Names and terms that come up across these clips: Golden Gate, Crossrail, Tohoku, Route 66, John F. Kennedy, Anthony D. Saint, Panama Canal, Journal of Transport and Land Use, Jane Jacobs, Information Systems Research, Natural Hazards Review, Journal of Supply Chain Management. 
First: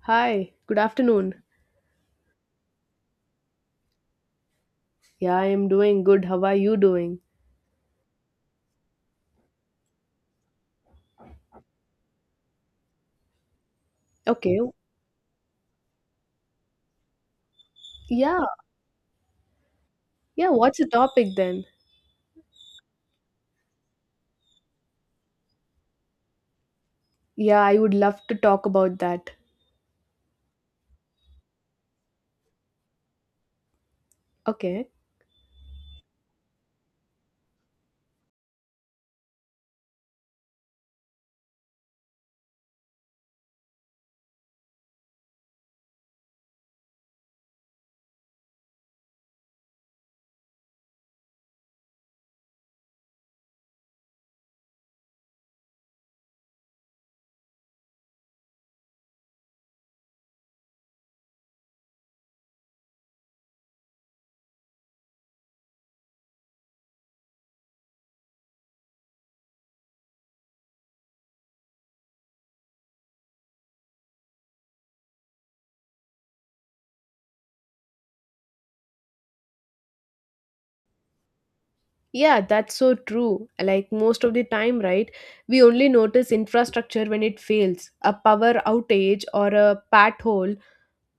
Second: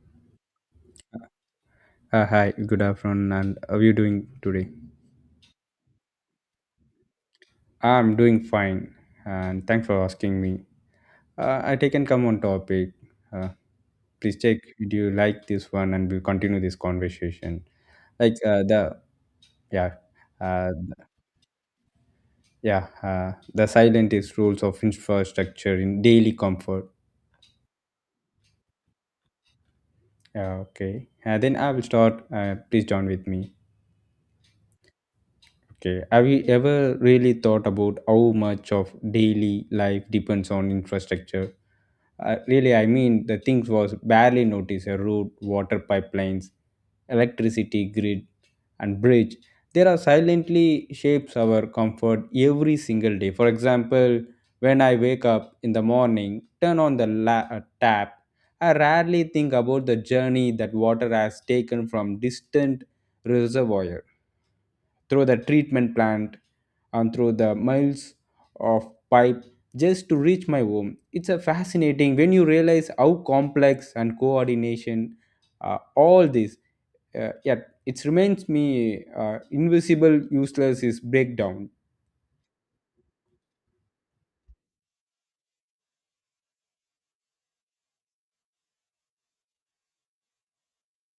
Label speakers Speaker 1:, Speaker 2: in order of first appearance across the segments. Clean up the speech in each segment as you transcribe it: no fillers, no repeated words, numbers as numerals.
Speaker 1: Hi, good afternoon.
Speaker 2: Hi, good afternoon, and how are you doing today?
Speaker 1: Yeah, I am doing good. How are you doing?
Speaker 2: I'm doing fine, and thanks for asking me. I take and come on topic. Uh, Please check
Speaker 1: Okay.
Speaker 2: if you like this one, and we'll continue this conversation. Like
Speaker 1: Yeah,
Speaker 2: uh, the yeah,
Speaker 1: yeah,
Speaker 2: uh,
Speaker 1: what's the topic then?
Speaker 2: yeah, the silent is rules of infrastructure in daily comfort.
Speaker 1: Yeah, I would love to talk about that.
Speaker 2: Yeah, okay, then I will start. Please join with me.
Speaker 1: Okay.
Speaker 2: Okay. Have you ever really thought about how much of daily life depends on infrastructure? Really, I mean, the things was barely noticed a road, water pipelines, electricity grid, and bridge. There are silently shapes our comfort every single day. For example, when I wake up in the morning, turn on the tap, I rarely think about the journey that water has taken from distant reservoirs through the treatment plant and through the miles of pipe just to reach my home. It's a fascinating when you realize how complex and coordination all this. Yet it reminds me invisible useless is breakdown.
Speaker 1: Yeah, that's so true. Like most of the time, right? We only notice infrastructure when it fails. A power outage or a pat hole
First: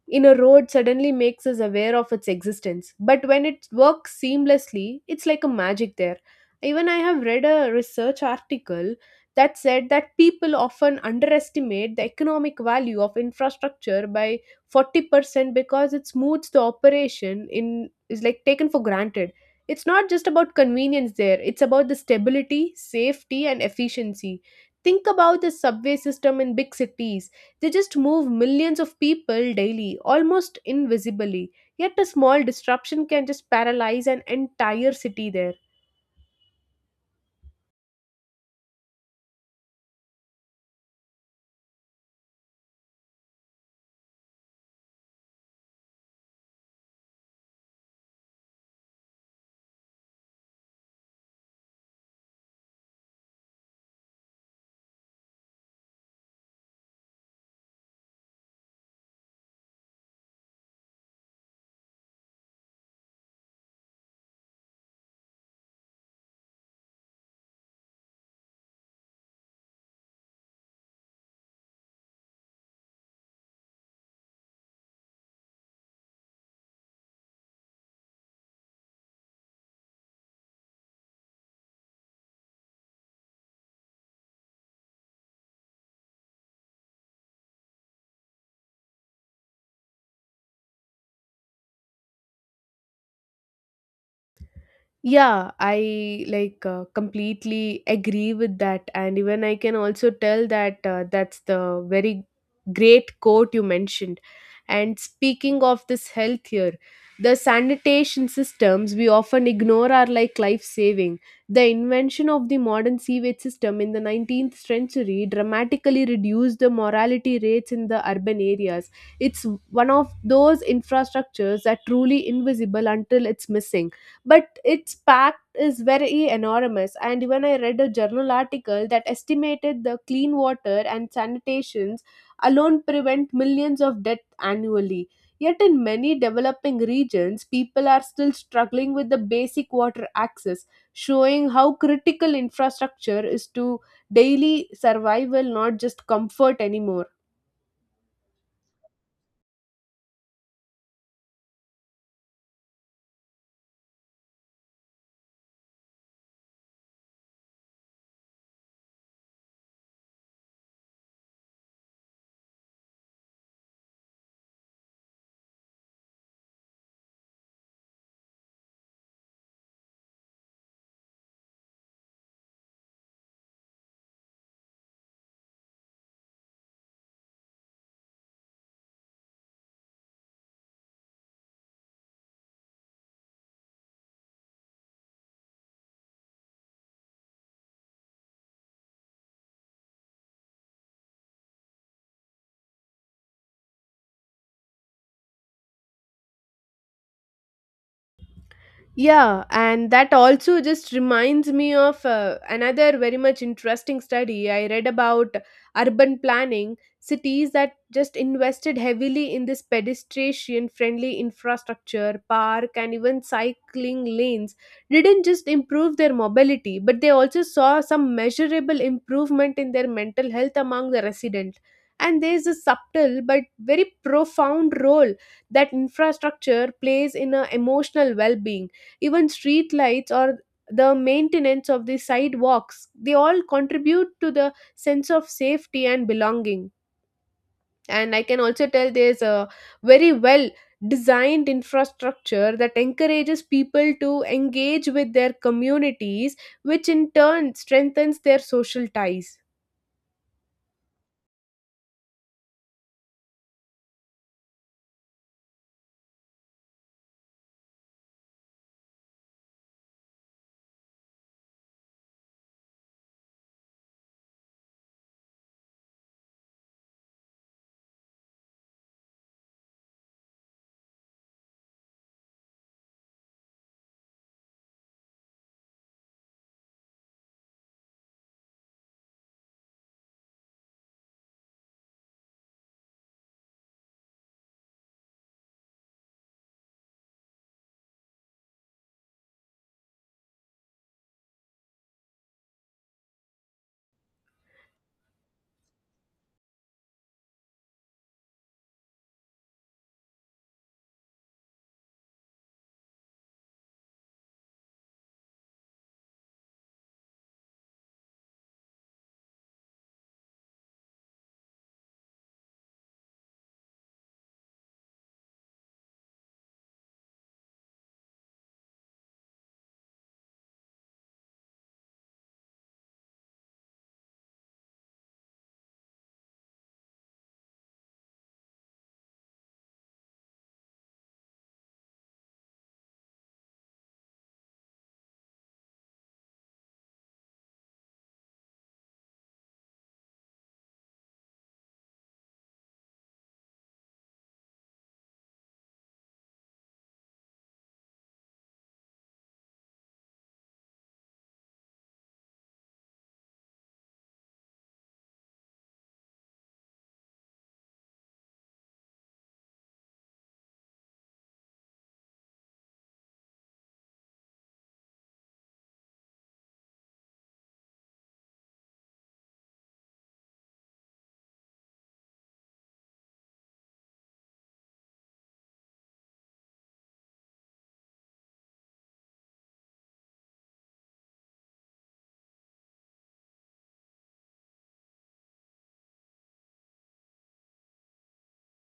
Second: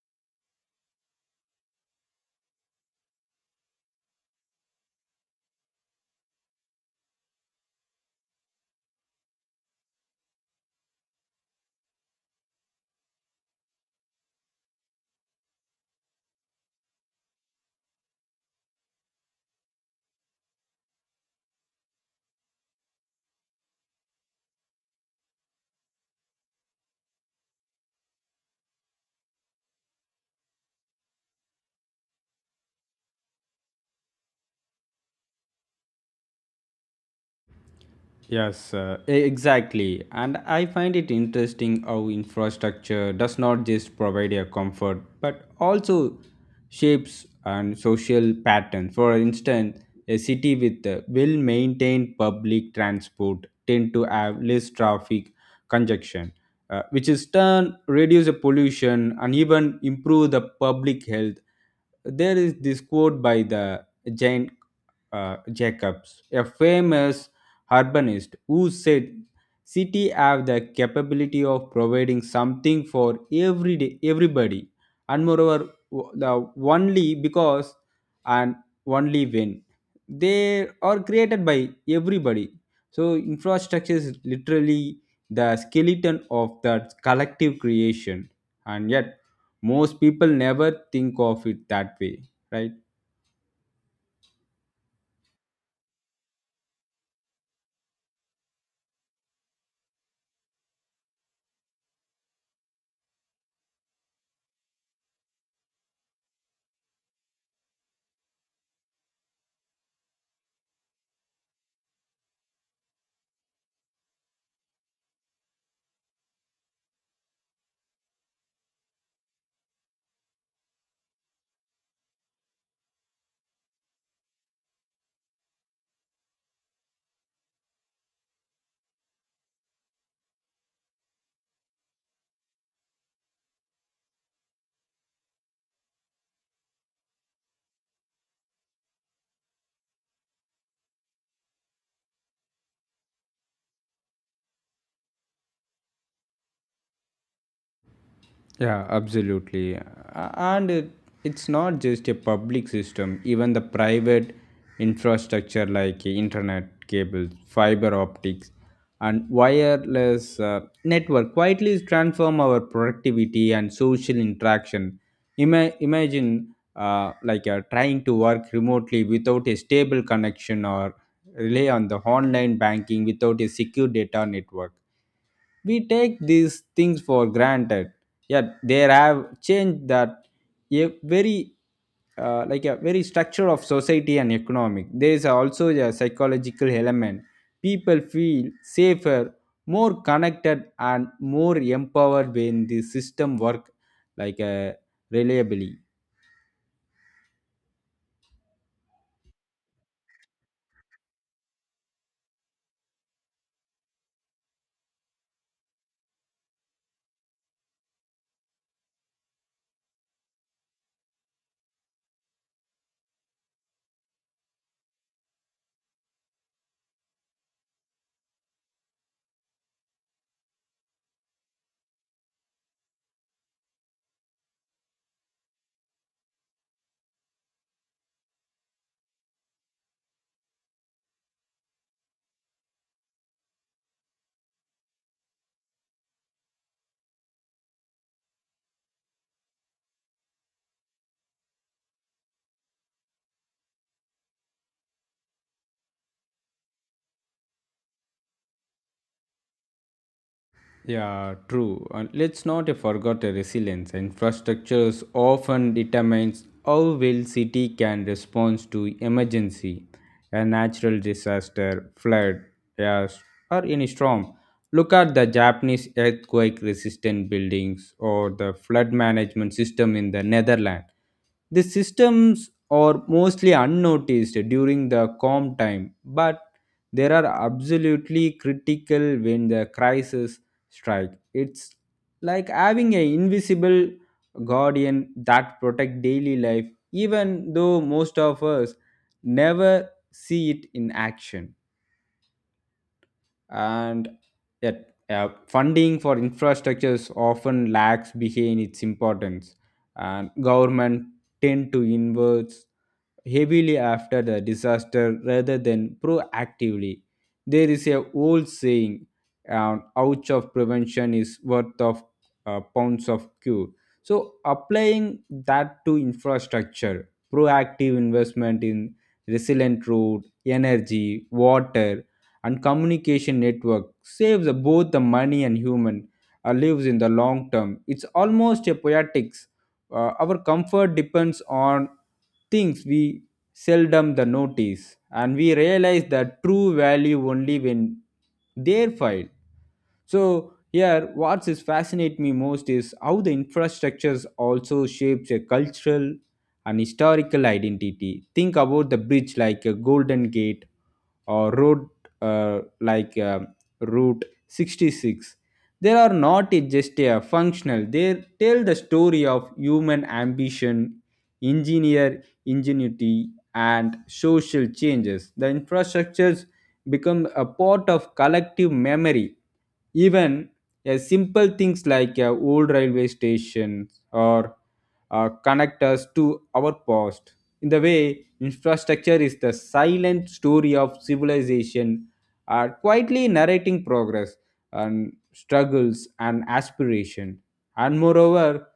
Speaker 1: in a road suddenly makes us aware of its existence. But when it works seamlessly, it's like a magic there. Even I have read a research article that said that people often underestimate the economic value of infrastructure by 40% because it smooths the operation in is like taken for granted. It's not just about convenience there, it's about the stability, safety and efficiency. Think about the subway system in big cities, they just move millions of people daily, almost invisibly. Yet a small disruption can just paralyze an entire city there.
Speaker 2: Yes, exactly. And I find it interesting how infrastructure does not just provide a comfort but also shapes and social patterns. For instance, a city with well maintained public transport tend to have less traffic congestion, which is turn reduce the pollution and even improve the public health. There is this quote by the Jane Jacobs, a famous urbanist who said city have the capability of providing something for every day everybody, and moreover the only because and only when they are created by everybody. So infrastructure is literally the skeleton of that collective creation, and yet most people never think of it that way, right?
Speaker 1: Yeah, I like completely agree with that, and even I can also tell that that's the very great quote you mentioned. And speaking of this health here, the sanitation systems we often ignore are like life saving. The invention of the modern sewage system in the 19th century dramatically reduced the mortality rates in the urban areas. It's one of those infrastructures that truly invisible until it's missing, but its pact is very enormous. And even I read a journal article that estimated the clean water and sanitations alone prevent millions of deaths annually, yet in many developing regions people are still struggling with the basic water access, showing how critical infrastructure is to daily survival, not just comfort anymore.
Speaker 2: Yeah, absolutely. And it's not just a public system, even the private infrastructure like internet cables, fiber optics, and wireless network quietly transform our productivity and social interaction. Imagine trying to work remotely without a stable connection or rely on the online banking without a secure data network. We take these things for granted, yet they have changed that a very like a very structure of society and economic. There is also a psychological element. People feel safer, more connected, and more empowered when the system work like uh, reliably.
Speaker 1: Yeah, and that also just reminds me of another very much interesting study I read about urban planning. Cities that just invested heavily in this pedestrian friendly infrastructure, park, and even cycling lanes didn't just improve their mobility, but they also saw some measurable improvement in their mental health among the residents. And there is a subtle but very profound role that infrastructure plays in a emotional well being. Even street lights or the maintenance of the sidewalks, they all contribute to the sense of safety and belonging. And I can also tell there's a very well designed infrastructure that encourages people to engage with their communities, which in turn strengthens their social ties.
Speaker 2: Yeah, true. And let's not forget the resilience. Infrastructures often determines how well city can respond to emergency, a natural disaster, flood, yes, or any storm. Look at the Japanese earthquake-resistant buildings or the flood management system in the Netherlands. The systems are mostly unnoticed during the calm time, but they are absolutely critical when the crisis strike. It's like having an invisible guardian that protect daily life even though most of us never see it in action. And yet funding for infrastructures often lags behind its importance, and government tend to invert heavily after the disaster rather than proactively. There is a old saying, an ounce of prevention is worth of pounds of cure. So applying that to infrastructure, proactive investment in resilient road, energy, water, and communication network saves both the money and human lives in the long term. It's almost a poetics, our comfort depends on things we seldom the notice, and we realize that true value only when they're filed. So here, what is fascinate me most is how the infrastructures also shapes a cultural and historical identity. Think about the bridge like a Golden Gate or road like Route 66. They are not just a functional. They tell the story of human ambition, engineer ingenuity, and social changes. The infrastructures become a part of collective memory, even simple things like old railway stations or connect us to our past. In the way, infrastructure is the silent story of civilization, quietly narrating progress and struggles and aspiration. And moreover,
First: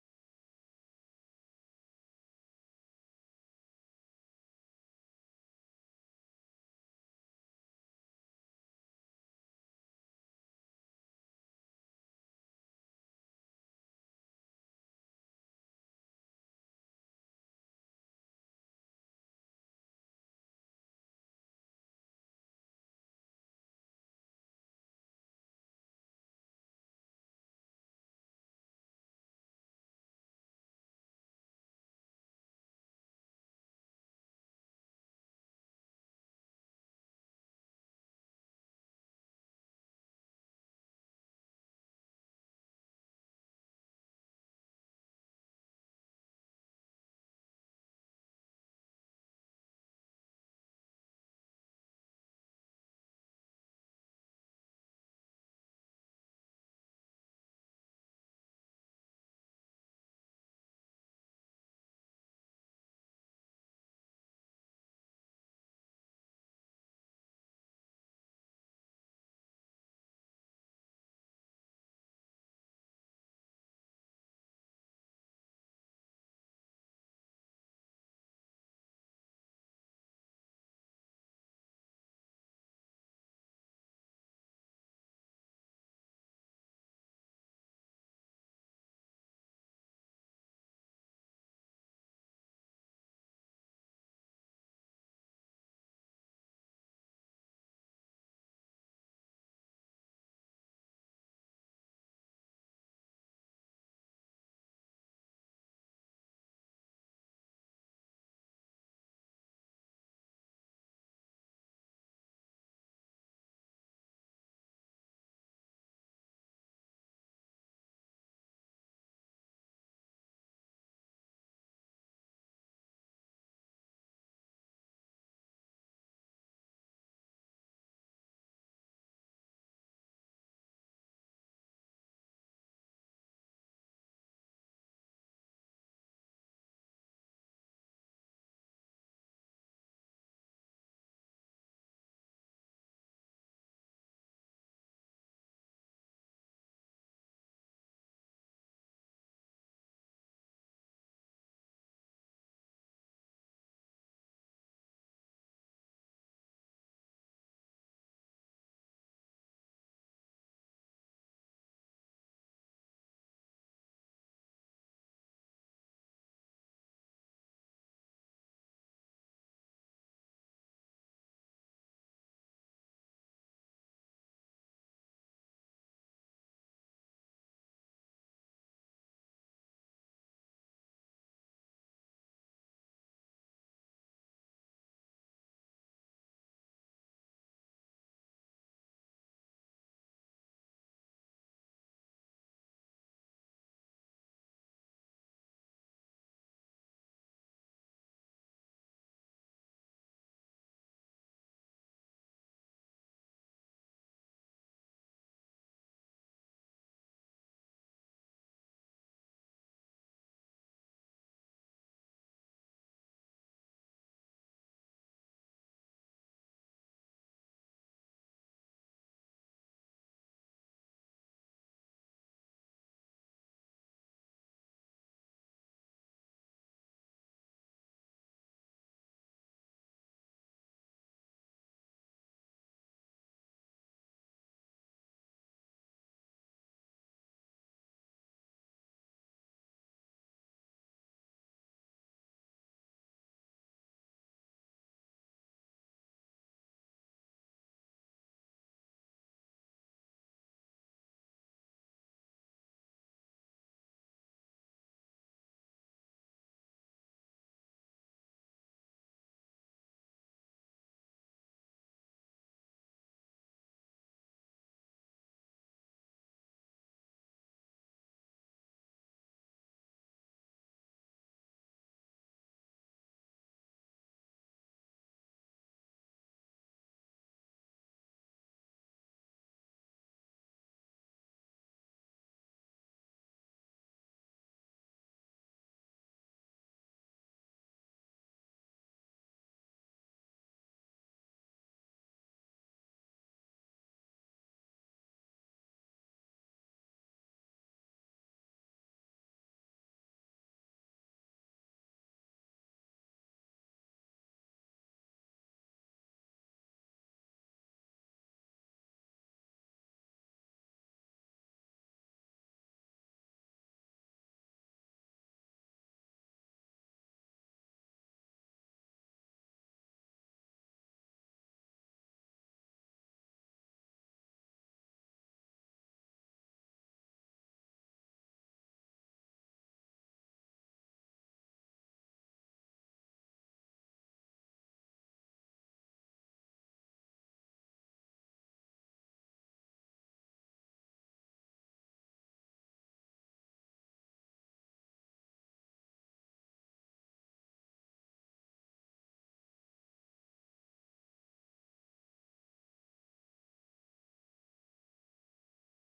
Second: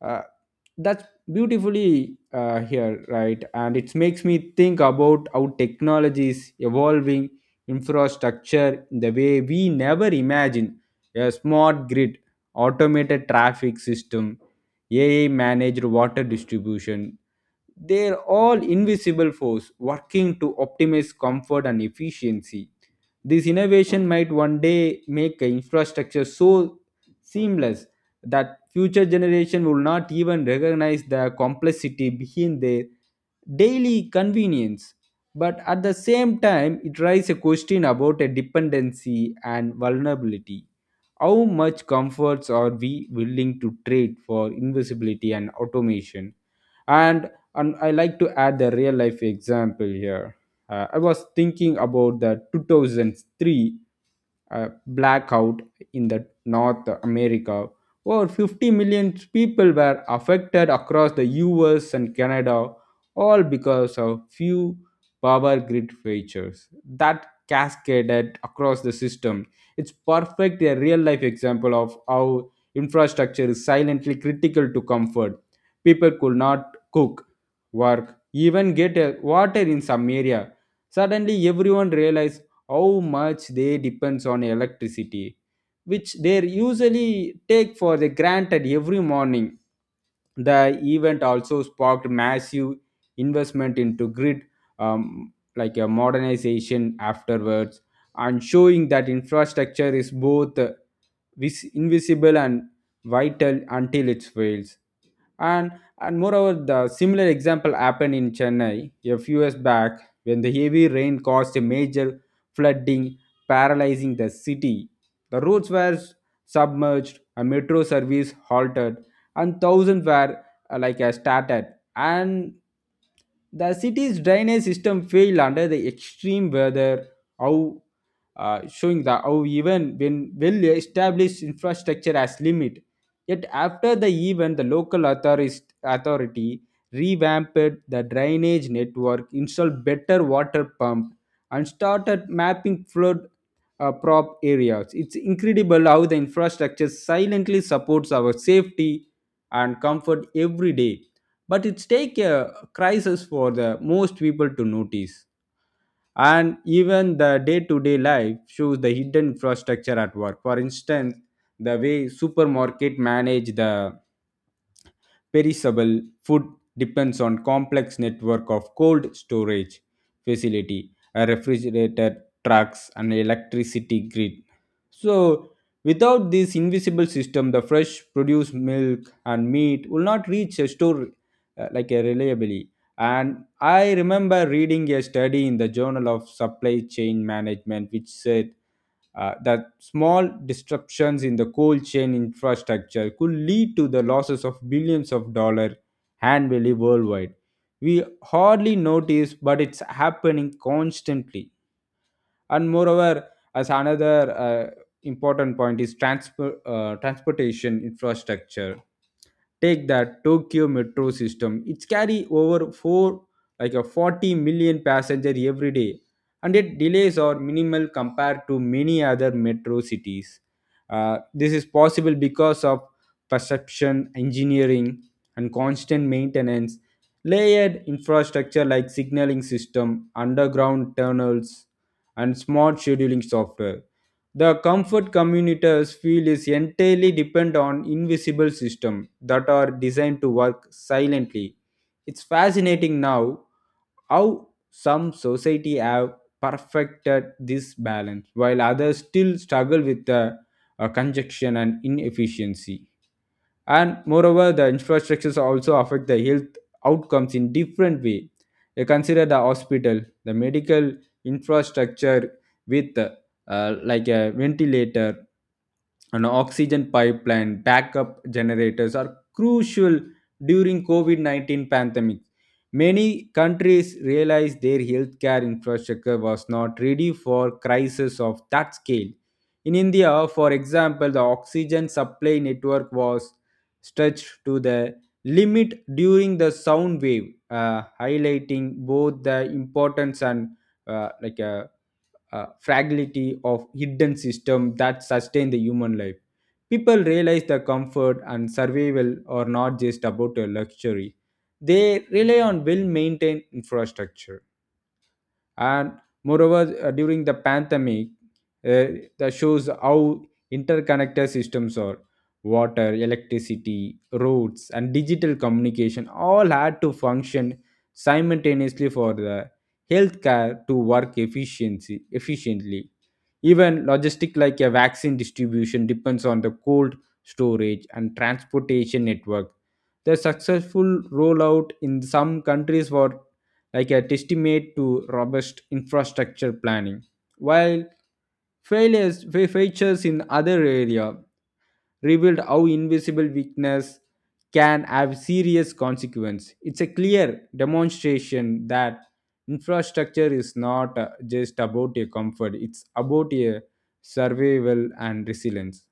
Speaker 2: uh, that's beautifully here, right? And it makes me think about how technology is evolving infrastructure in the way we never imagined. A smart grid, automated traffic system, AI managed water distribution, they're all invisible force working to optimize comfort and efficiency. This innovation might one day make a infrastructure so seamless that future generation will not even recognize the complexity behind their daily convenience. But at the same time, it raises a question about a dependency and vulnerability. How much comforts are we willing to trade for invisibility and automation? And and I like to add the real life example here. I was thinking about the 2003 uh, blackout in the North America. Over 50 million people were affected across the US and Canada, all because of few power grid failures that cascaded across the system. It's perfect a real life example of how infrastructure is silently critical to comfort. People could not cook, work, even get water in some area. Suddenly, everyone realized how much they depends on electricity, which they usually take for the granted every morning. The event also sparked massive investment into grid, like a modernization afterwards, and showing that infrastructure is both invisible and vital until it fails. And and moreover, the similar example happened in Chennai a few years back when the heavy rain caused a major flooding, paralyzing the city. The roads were submerged, a metro service halted, and thousands were started. And the city's drainage system failed under the extreme weather. How, showing the how even when well established infrastructure has limit. Yet after the event, authority revamped the drainage network, installed better water pump, and started mapping flood prop areas. It's incredible how the infrastructure silently supports our safety and comfort every day. But it's take a crisis for the most people to notice. And even the day-to-day life shows the hidden infrastructure at work. For instance, the way supermarket manage the perishable food depends on complex network of cold storage facility, a refrigerator trucks, and electricity grid. So without this invisible system, the fresh produce, milk and meat will not reach a store like a reliably. And I remember reading a study in the Journal of Supply Chain Management, which said that small disruptions in the cold chain infrastructure could lead to the losses of billions of dollars annually worldwide. We hardly notice, but it's happening constantly. And moreover, as another important point is transportation infrastructure. Take that Tokyo metro system. It's carry over 4 like a 40 million passenger every day, and yet delays are minimal compared to many other metro cities. Uh, this is possible because of perception engineering and constant maintenance, layered infrastructure like signaling system, underground tunnels, and smart scheduling software. The comfort communities feel is entirely depend on invisible systems that are designed to work silently. It's fascinating now how some society have perfected this balance while others still struggle with the conjunction and inefficiency. And moreover, the infrastructures also affect the health outcomes in different way. You consider the hospital, the medical infrastructure with like a ventilator, an oxygen pipeline, backup generators are crucial during COVID-19 pandemic. Many countries realized their healthcare infrastructure was not ready for crisis of that scale. In India, for example, the oxygen supply network was stretched to the limit during the sound wave, highlighting both the importance and uh, like a, a fragility of hidden system that sustain the human life. People realize the comfort and survival are not just about a luxury; they rely on well-maintained infrastructure. And moreover, during the pandemic, uh, that shows how interconnected systems are. Water, electricity, roads, and digital communication all had to function simultaneously for the healthcare to work efficiency efficiently. Even logistic like a vaccine distribution depends on the cold storage and transportation network. The successful rollout in some countries were like a testament to robust infrastructure planning. While features in other area revealed how invisible weakness can have serious consequence. It's a clear demonstration that infrastructure is not just about a comfort; it's about a survival and resilience.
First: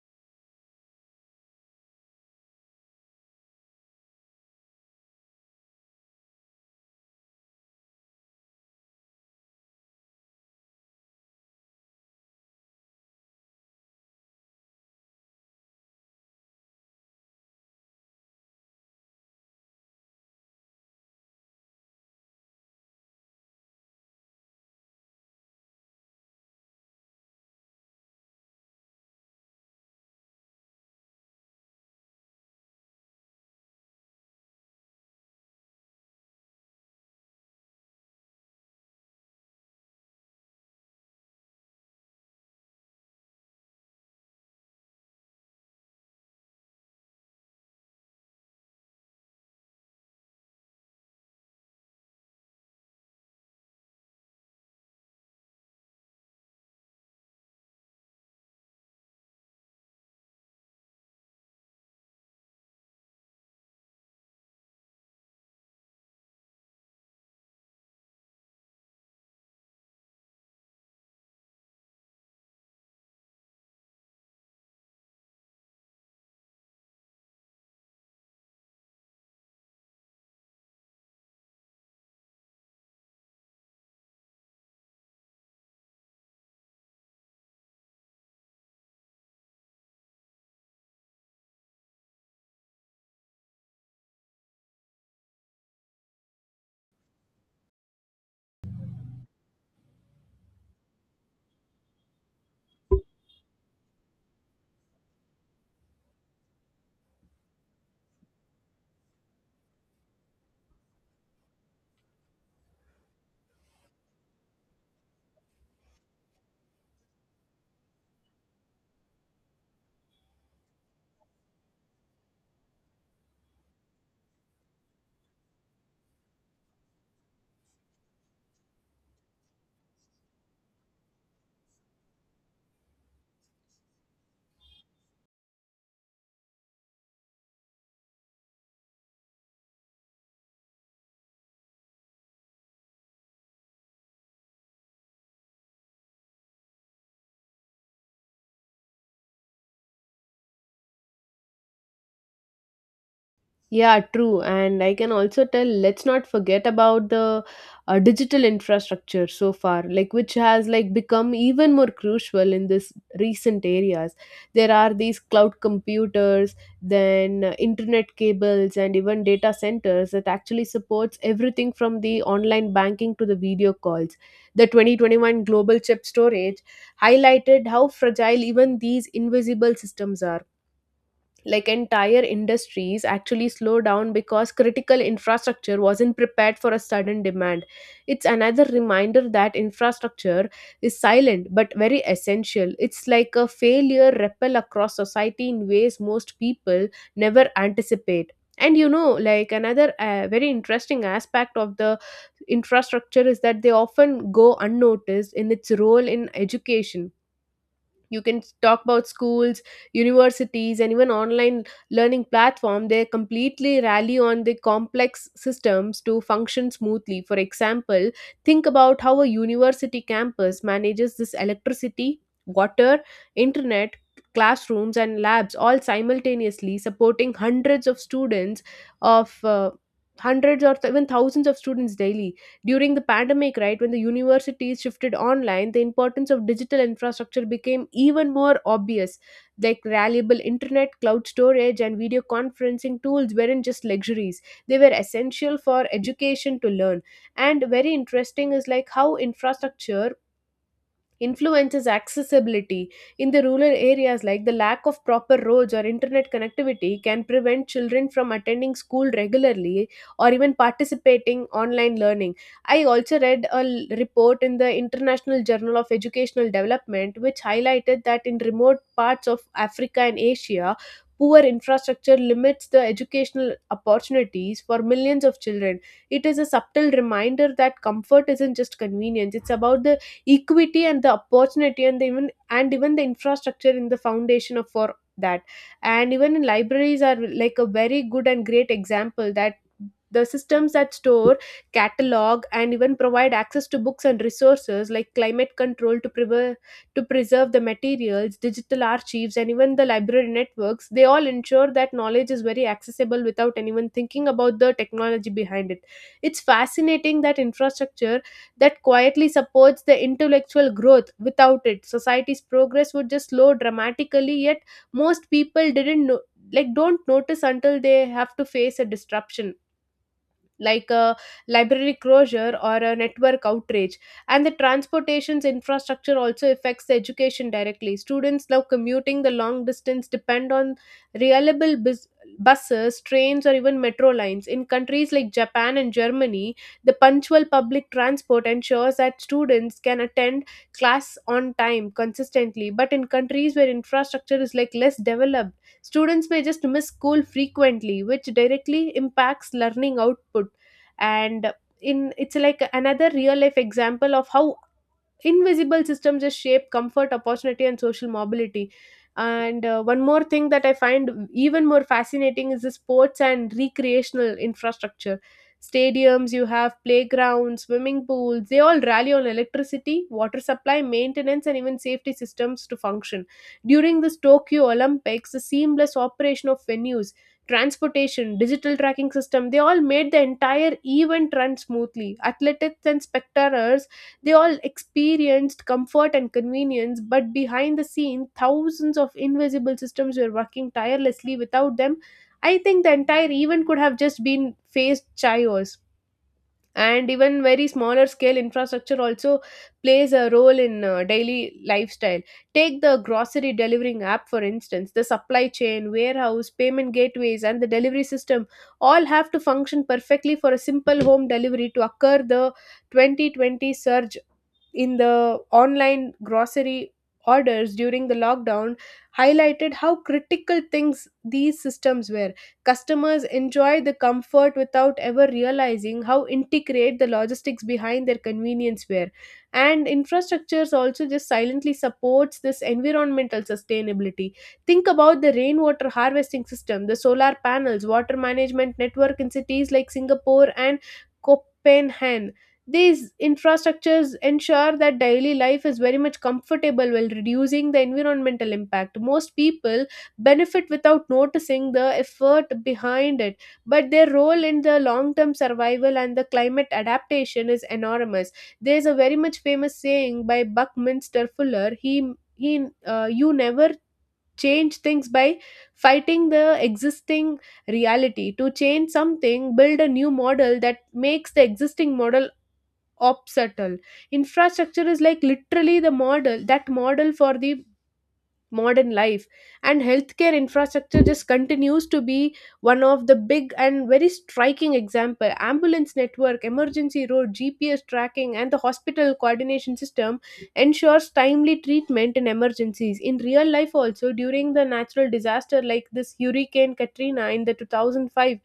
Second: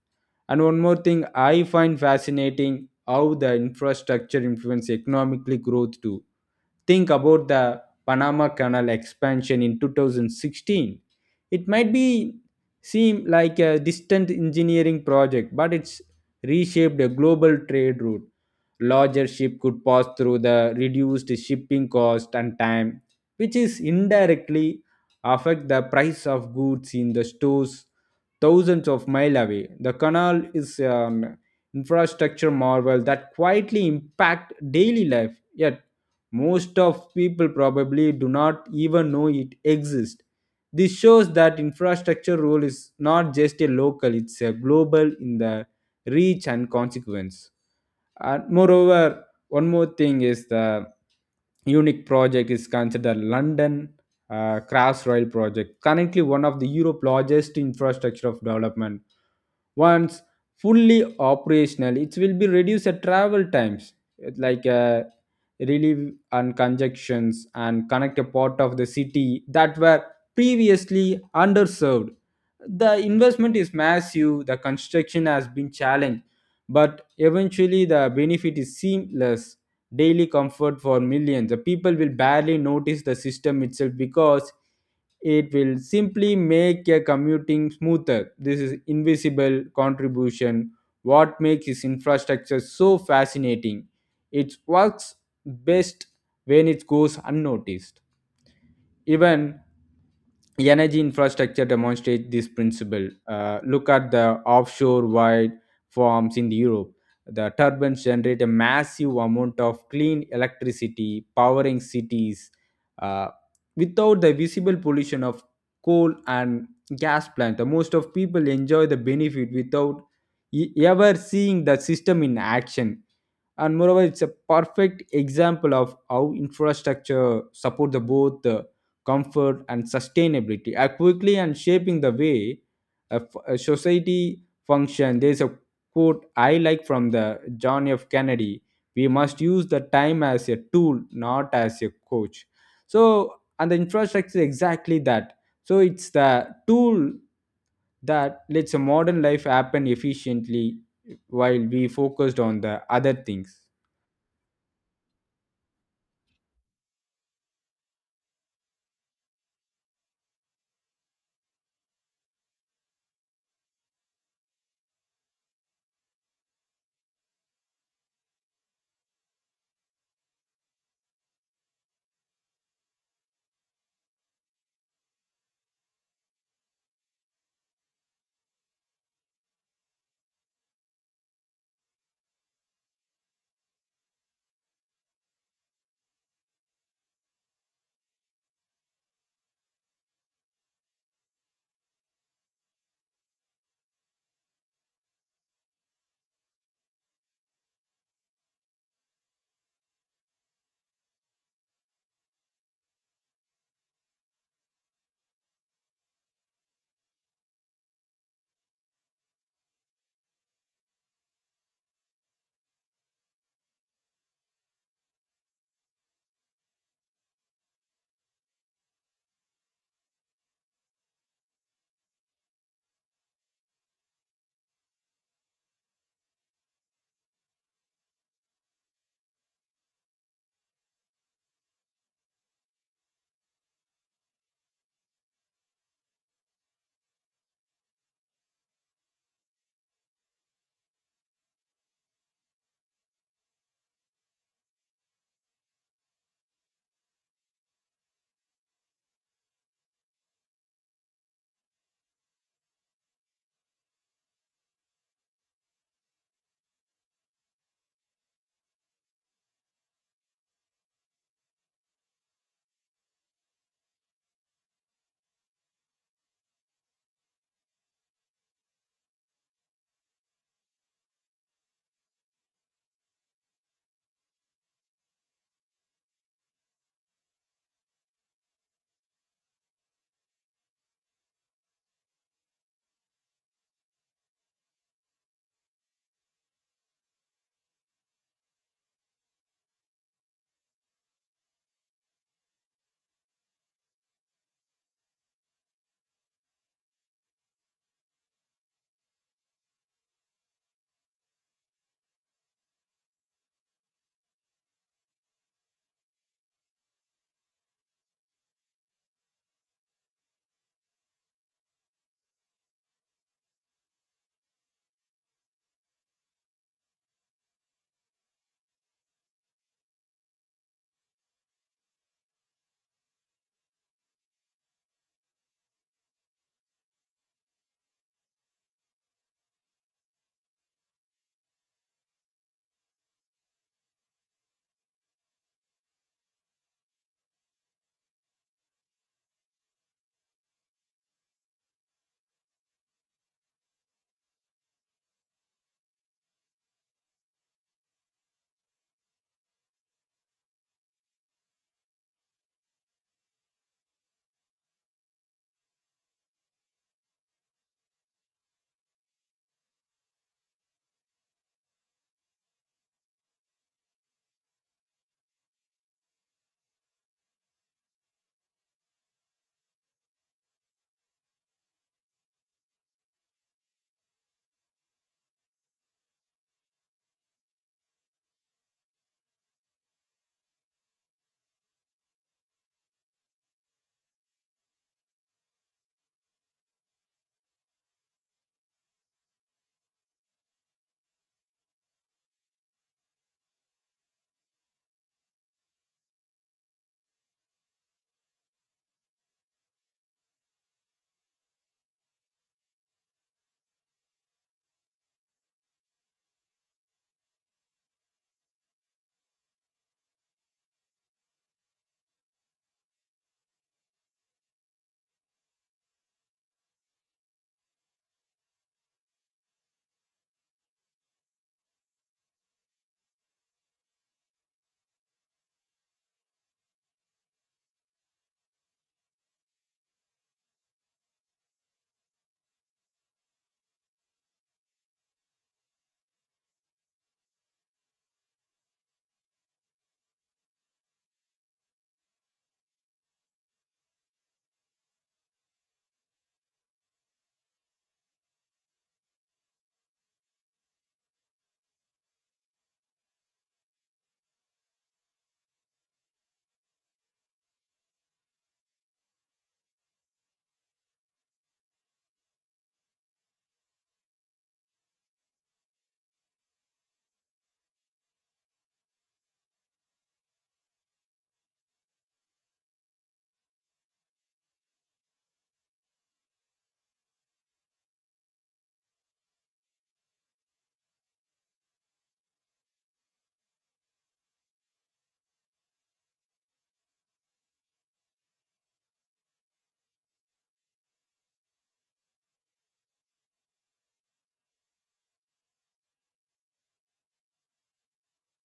Speaker 2: And one more thing, I find fascinating how the infrastructure influence economically growth too. Think about the Panama Canal expansion in 2016. It might be seem like a distant engineering project, but it's reshaped a global trade route. Larger ship could pass through the reduced shipping cost and time, which is indirectly affect the price of goods in the stores thousands of miles away. The canal is an infrastructure marvel that quietly impact daily life. Yet most of people probably do not even know it exists. This shows that infrastructure role is not just a local, it's a global in the reach and consequence. And moreover, one more thing is the unique project is considered London Crossrail project, currently one of the Europe's largest infrastructure of development. Once fully operational, it will be reduce the travel times. It's like relief and conjunctions and connect a part of the city that were previously underserved. The investment is massive, the construction has been challenged, but eventually the benefit is seamless. Daily comfort for millions. The people will barely notice the system itself because it will simply make a commuting smoother. This is invisible contribution. What makes this infrastructure so fascinating? It works best when it goes unnoticed. Even energy infrastructure demonstrates this principle. Look at the offshore wind farms in Europe. The turbines generate a massive amount of clean electricity, powering cities uh, without the visible pollution of coal and gas plants. The most of people enjoy the benefit without ever seeing the system in action. And moreover, it's a perfect example of how infrastructure support the both comfort, and sustainability are quickly and shaping the way a, a society function. There is a quote I like from the John F. Kennedy: "We must use the time as a tool, not as a coach." So, and the infrastructure is exactly that. So it's the tool that lets a modern life happen efficiently while we focused on the other things.
Speaker 1: Yeah, true. And I can also tell, let's not forget about the digital infrastructure so far, like which has like become even more crucial in this recent areas. There are these cloud computers, then internet cables and even data centers that actually supports everything from the online banking to the video calls. The 2021 global chip storage highlighted how fragile even these invisible systems are. Like entire industries actually slowed down because critical infrastructure wasn't prepared for a sudden demand. It's another reminder that infrastructure is silent but very essential. It's like a failure ripple across society in ways most people never anticipate. And you know, like another very interesting aspect of the infrastructure is that they often go unnoticed in its role in education. You can talk about schools, universities, and even online learning platform. They completely rally on the complex systems to function smoothly. For example, think about how a university campus manages this electricity, water, internet, classrooms and labs all simultaneously, supporting hundreds of students of hundreds or th- even thousands of students daily. During the pandemic, right, when the universities shifted online, the importance of digital infrastructure became even more obvious. Like reliable internet, cloud storage, and video conferencing tools weren't just luxuries, they were essential for education to learn. And very interesting is like how infrastructure influences accessibility in the rural areas. Like the lack of proper roads or internet connectivity can prevent children from attending school regularly or even participating online learning. I also read a report in the International Journal of Educational Development, which highlighted that in remote parts of Africa and Asia, poor infrastructure limits the educational opportunities for millions of children. It is a subtle reminder that comfort isn't just convenience, it's about the equity and the opportunity, and the even and even the infrastructure in the foundation of for that. And even in libraries are like a very good and great example that the systems that store, catalog, and even provide access to books and resources, like climate control to preserve the materials, digital archives, and even the library networks, they all ensure that knowledge is very accessible without anyone thinking about the technology behind it. It's fascinating that infrastructure that quietly supports the intellectual growth. Without it, society's progress would just slow dramatically, yet most people didn't know, like don't notice until they have to face a disruption like a library closure or a network outrage. And the transportation's infrastructure also affects the education directly. Students now commuting the long distance depend on reliable buses, trains, or even metro lines. In countries like Japan and Germany, the punctual public transport ensures that students can attend class on time consistently, but in countries where infrastructure is like less developed, students may just miss school frequently, which directly impacts learning output. And in it's like another real life example of how invisible systems just shape comfort, opportunity, and social mobility. And one more thing that I find even more fascinating is the sports and recreational infrastructure. Stadiums, you have playgrounds, swimming pools, they all rally on electricity, water supply, maintenance, and even safety systems to function. During this Tokyo Olympics, the seamless operation of venues, transportation, digital tracking system, they all made the entire event run smoothly. Athletes and spectators, they all experienced comfort and convenience, but behind the scene, thousands of invisible systems were working tirelessly. Without them, I think the entire event could have just been faced chaos. And even very smaller scale infrastructure also plays a role in daily lifestyle. Take the grocery delivering app, for instance. The supply chain, warehouse, payment gateways, and the delivery system all have to function perfectly for a simple home delivery to occur. The 2020 surge in the online grocery orders during the lockdown highlighted how critical things these systems were. Customers enjoy the comfort without ever realizing how intricate the logistics behind their convenience were. And infrastructures also just silently supports this environmental sustainability. Think about the rainwater harvesting system, the solar panels, water management network in cities like Singapore and Copenhagen. These infrastructures ensure that daily life is very much comfortable while reducing the environmental impact. Most people benefit without noticing the effort behind it, but their role in the long term survival and the climate adaptation is enormous. There's a very much famous saying by Buckminster Fuller. He You never change things by fighting the existing reality. To change something, build a new model that makes the existing model obstacle. Infrastructure is like literally the model that model for the modern life. And healthcare infrastructure just continues to be one of the big and very striking example. Ambulance network, emergency road, GPS tracking, and the hospital coordination system ensures timely treatment in emergencies. In real life also, during the natural disaster like this Hurricane Katrina in the 2005,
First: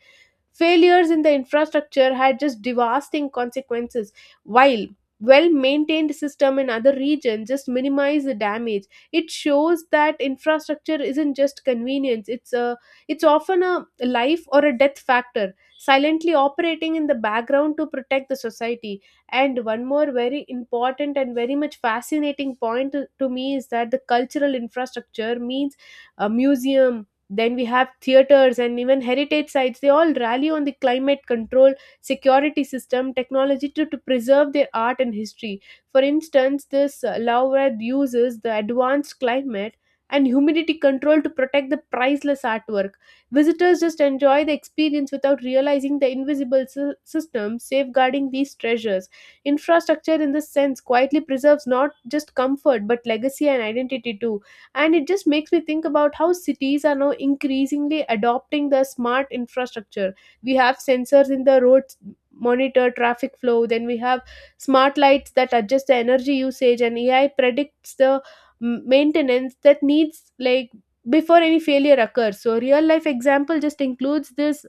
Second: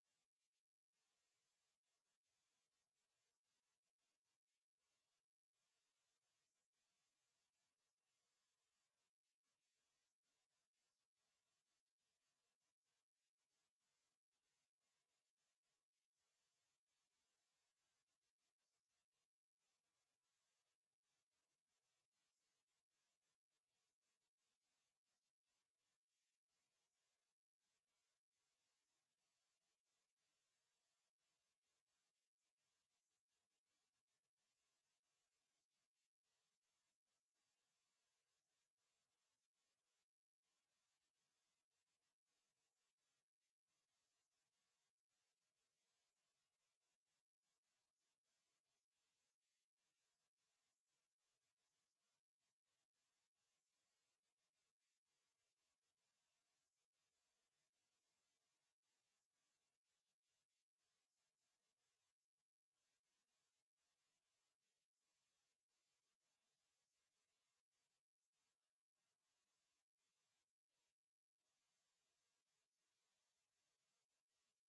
Speaker 1: failures in the infrastructure had just devastating consequences, while well maintained system in other regions just minimize the damage. It shows that infrastructure isn't just convenience, it's a it's often a life or a death factor silently operating in the background to protect the society. And one more very important and very much fascinating point to me is that the cultural infrastructure means a museum, then we have theaters and even heritage sites. They all rally on the climate control, security system, technology to preserve their art and history. For instance, this Laurad uses the advanced climate and humidity control to protect the priceless artwork. Visitors just enjoy the experience without realizing the invisible system safeguarding these treasures. Infrastructure, in this sense, quietly preserves not just comfort but legacy and identity too. And it just makes me think about how cities are now increasingly adopting the smart infrastructure. We have sensors in the roads monitor traffic flow, then we have smart lights that adjust the energy usage, and AI predicts the maintenance that needs like before any failure occurs. So real life example just includes this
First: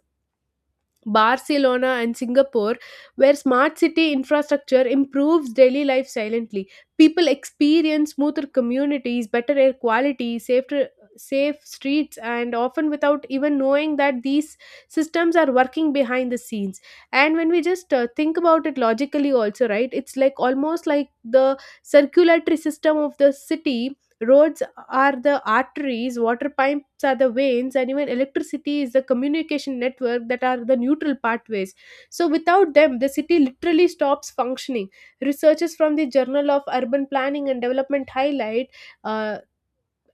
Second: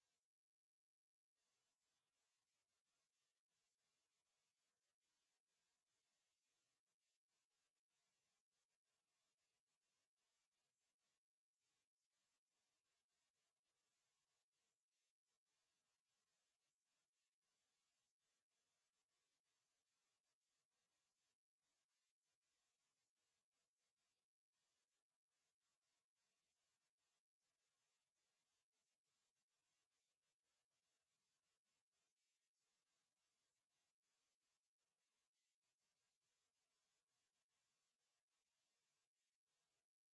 Speaker 1: Barcelona and Singapore, where smart city infrastructure improves daily life silently. People experience smoother communities, better air quality, safer, safe streets, and often without even knowing that these systems are working behind the scenes. And when we just think about it logically, also, right, it's like almost like the circulatory system of the city. Roads are the arteries, water pipes are the veins, and even electricity is the communication network that are the neutral pathways. So, without them, the city literally stops functioning. Researchers from the Journal of Urban Planning and Development uh,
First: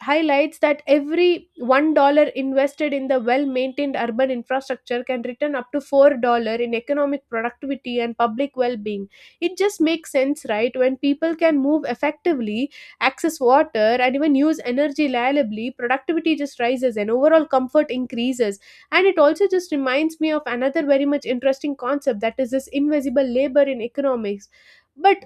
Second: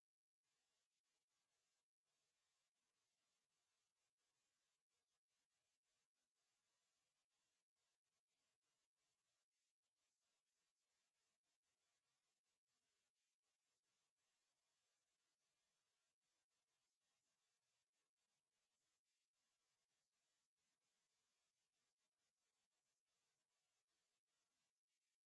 Speaker 1: highlights that every $1 invested in the well maintained urban infrastructure can return up to $4 in economic productivity and public well being. It just makes sense, right? When people can move effectively, access water, and even use energy reliably, productivity just rises and overall comfort increases. And it also just reminds me of another very much interesting concept, that is this invisible labor in economics. But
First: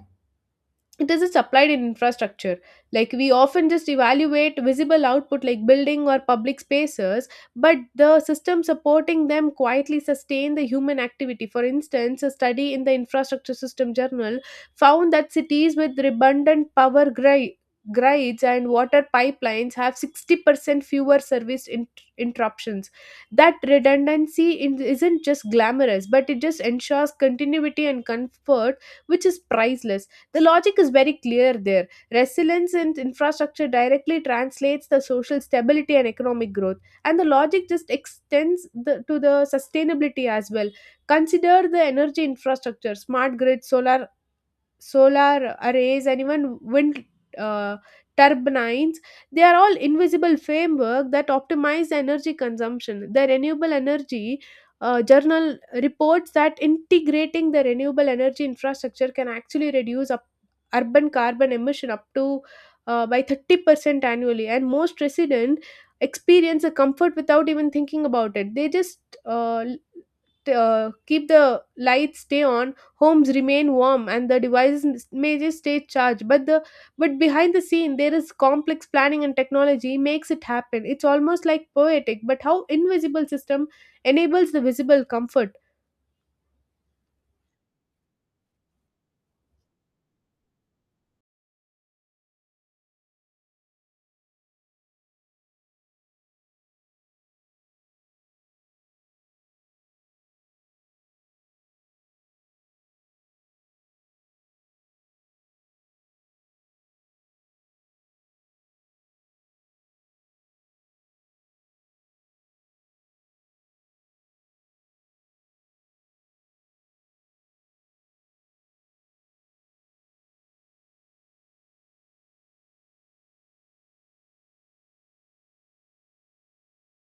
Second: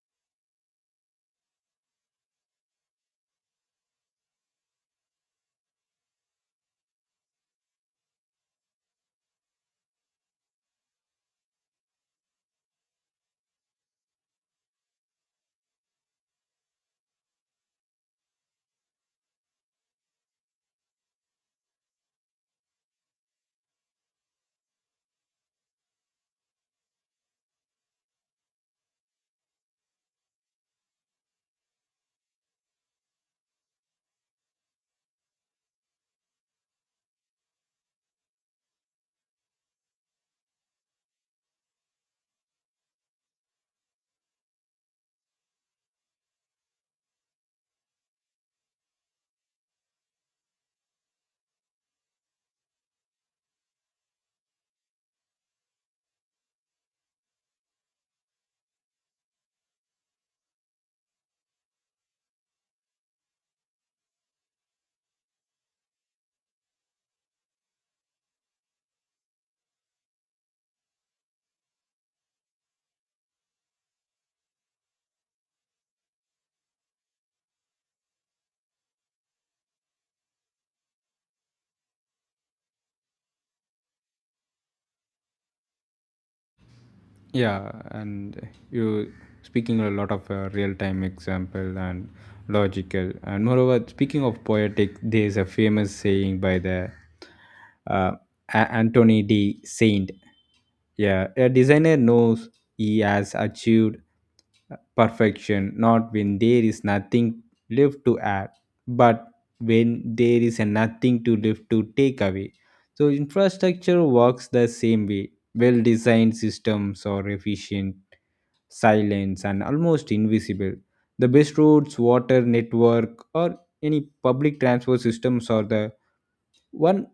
Speaker 1: it is just applied in infrastructure. Like we often just evaluate visible output like building or public spaces, but the system supporting them quietly sustain the human activity. For instance, a study in the infrastructure system journal found that cities with redundant power grids and water pipelines have 60% fewer service interruptions. That redundancy isn't just glamorous, but it just ensures continuity and comfort, which is priceless. The logic is very clear there. Resilience in infrastructure directly translates the social stability and economic growth, and the logic just extends to the sustainability as well. Consider the energy infrastructure, smart grid, solar arrays, and even wind uh, turbines. They are all invisible framework that optimize energy consumption. The renewable energy journal reports that integrating the renewable energy infrastructure can actually reduce up urban carbon emission up to by 30% annually, and most residents experience a comfort without even thinking about it. They just uh, Keep the lights stay on, homes remain warm, and the devices may just stay charged. But behind the scene, there is complex planning and technology makes it happen. It's almost like poetic but how invisible system enables the visible comfort.
Speaker 2: Yeah, and you speaking a lot of real time example and logical, and moreover, speaking of poetic, there is a famous saying by the uh, Anthony D. Saint. Yeah, a designer knows he has achieved perfection not when there is nothing left to add, but when there is a nothing to left to take away. So infrastructure works the same way. Well designed systems are efficient, silent, and almost invisible. The best roads, water network, or any public transport systems are the one.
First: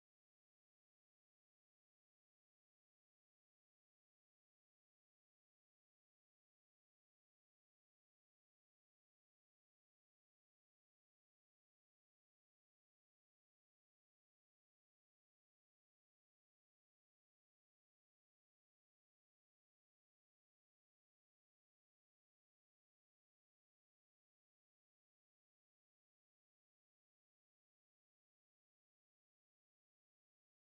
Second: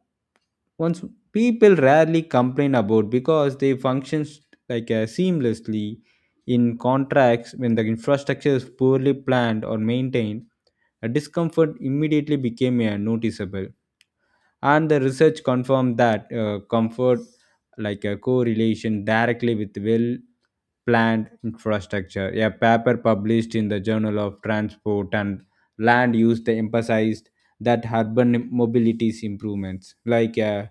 Speaker 2: Once people rarely complain about because they function like seamlessly in contracts when the infrastructure is poorly planned or maintained, a discomfort immediately became noticeable. And the research confirmed that comfort like a correlation directly with well planned infrastructure. A paper published in the journal of transport and land use, they emphasized that urban mobility's improvements like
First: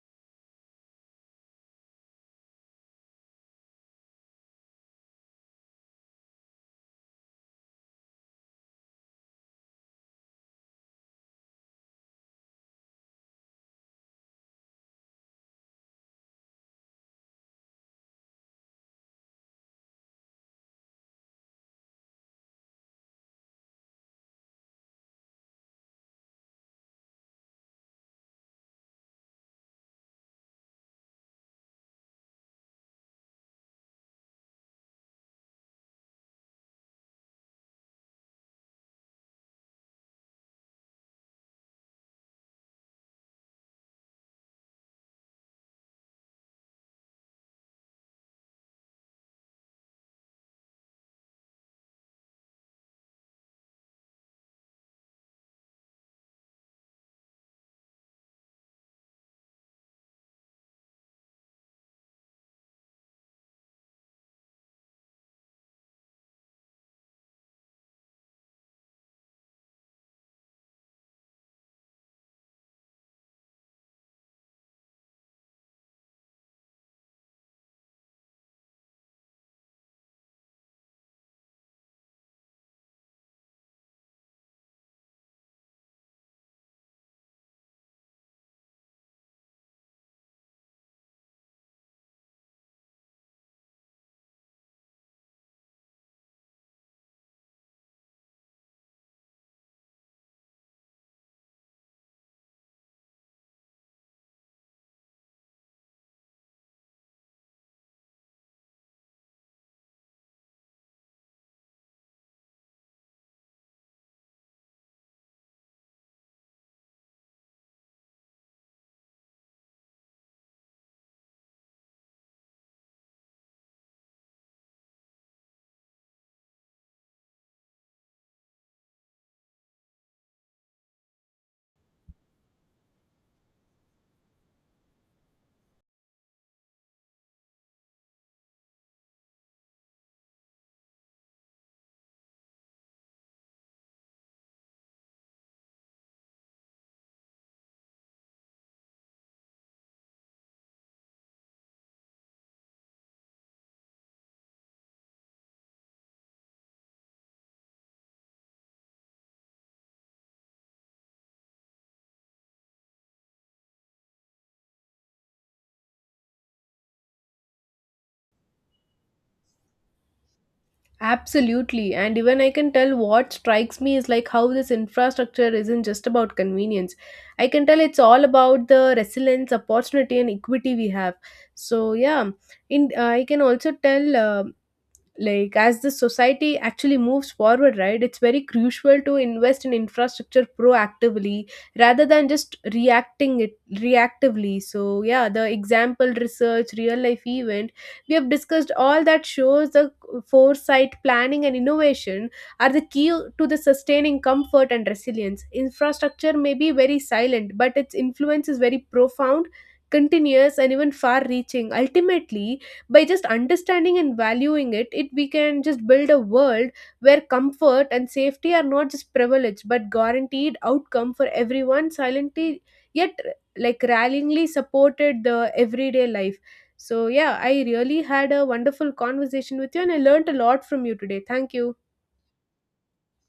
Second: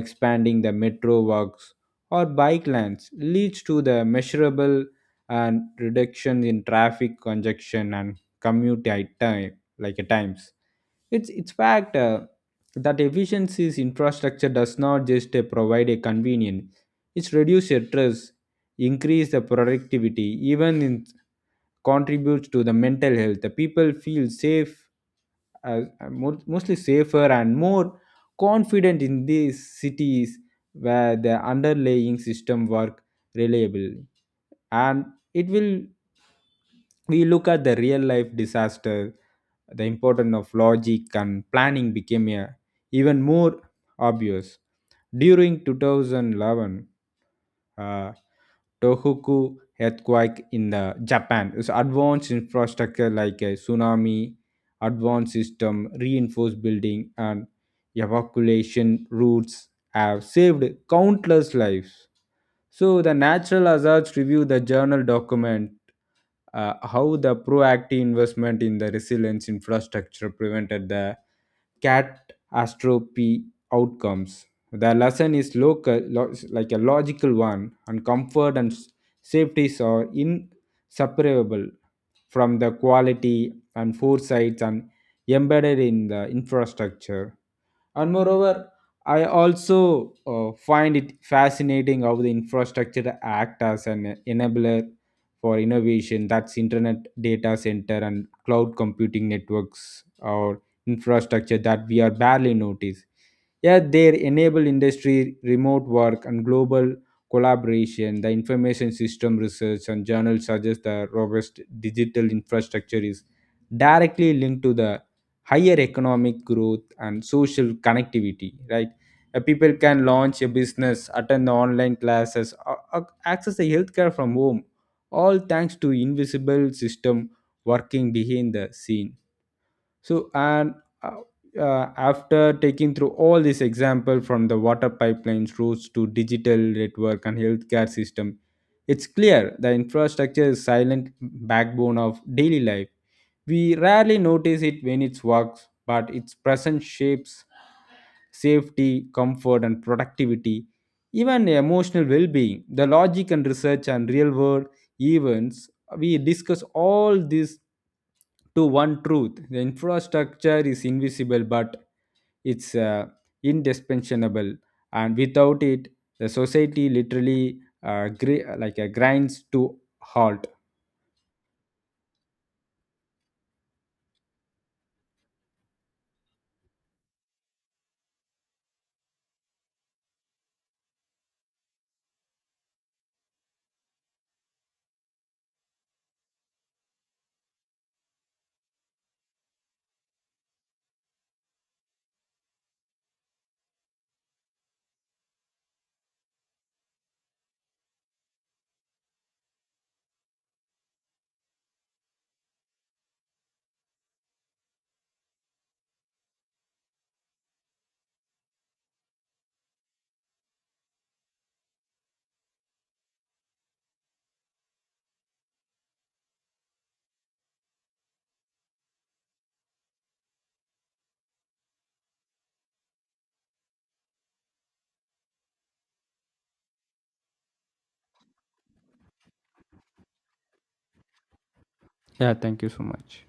Speaker 2: expanding the metro works or bike lanes leads to the measurable and reduction in traffic congestion and commute time like times. It's fact that efficiency's infrastructure does not just provide a convenience. It reduces stress, increase the productivity, even in, contributes to the mental health. The people feel safe, uh, mostly safer and more confident in these cities where the underlying system work reliably. And it will, we look at the real life disaster, the importance of logic and planning became a even more obvious. During 2011, uh, Tohoku earthquake in the Japan, its advanced infrastructure like a tsunami, advanced system, reinforced building, and evacuation routes have saved countless lives. So the Natural Hazards Review, the journal document how the proactive investment in the resilience infrastructure prevented the catastrophe outcomes. The lesson is local, like a logical one, and comfort and safeties are inseparable from the quality and foresights and embedded in the infrastructure. And moreover, I also find it fascinating how the infrastructure act as an enabler for innovation. That's internet data center and cloud computing networks or infrastructure that we are barely notice. Yeah, they enable industry remote work and global collaboration. The information system research and journals suggest the robust digital infrastructure is directly linked to the higher economic growth and social connectivity, right? People can launch a business, attend the online classes, or access the healthcare from home, all thanks to invisible system working behind the scene. So and uh, after taking through all this example from the water pipelines roads to digital network and healthcare system, it's clear the infrastructure is silent backbone of daily life. We rarely notice it when it works, but its presence shapes safety, comfort, and productivity, even emotional well being. The logic and research and real world events, we discuss all this to one truth. The infrastructure is invisible, but it's indispensable, and without it, the society literally like grinds to halt.
Speaker 1: Absolutely, and even I can tell what strikes me is like how this infrastructure isn't just about convenience. I can tell it's all about the resilience, opportunity, and equity we have. So yeah, in I can also tell like as the society actually moves forward, right, it's very crucial to invest in infrastructure proactively rather than just reacting it reactively. So yeah, the example research real life event we have discussed all that shows the foresight, planning, and innovation are the key to the sustaining comfort and resilience. Infrastructure may be very silent, but its influence is very profound, continuous, and even far reaching. Ultimately, by just understanding and valuing it, we can just build a world where comfort and safety are not just privilege but guaranteed outcome for everyone, silently yet like rallyingly supported the everyday life. So yeah, I really had a wonderful conversation with you and I learned a lot from you today. Thank you.
Speaker 2: Yeah, thank you so much.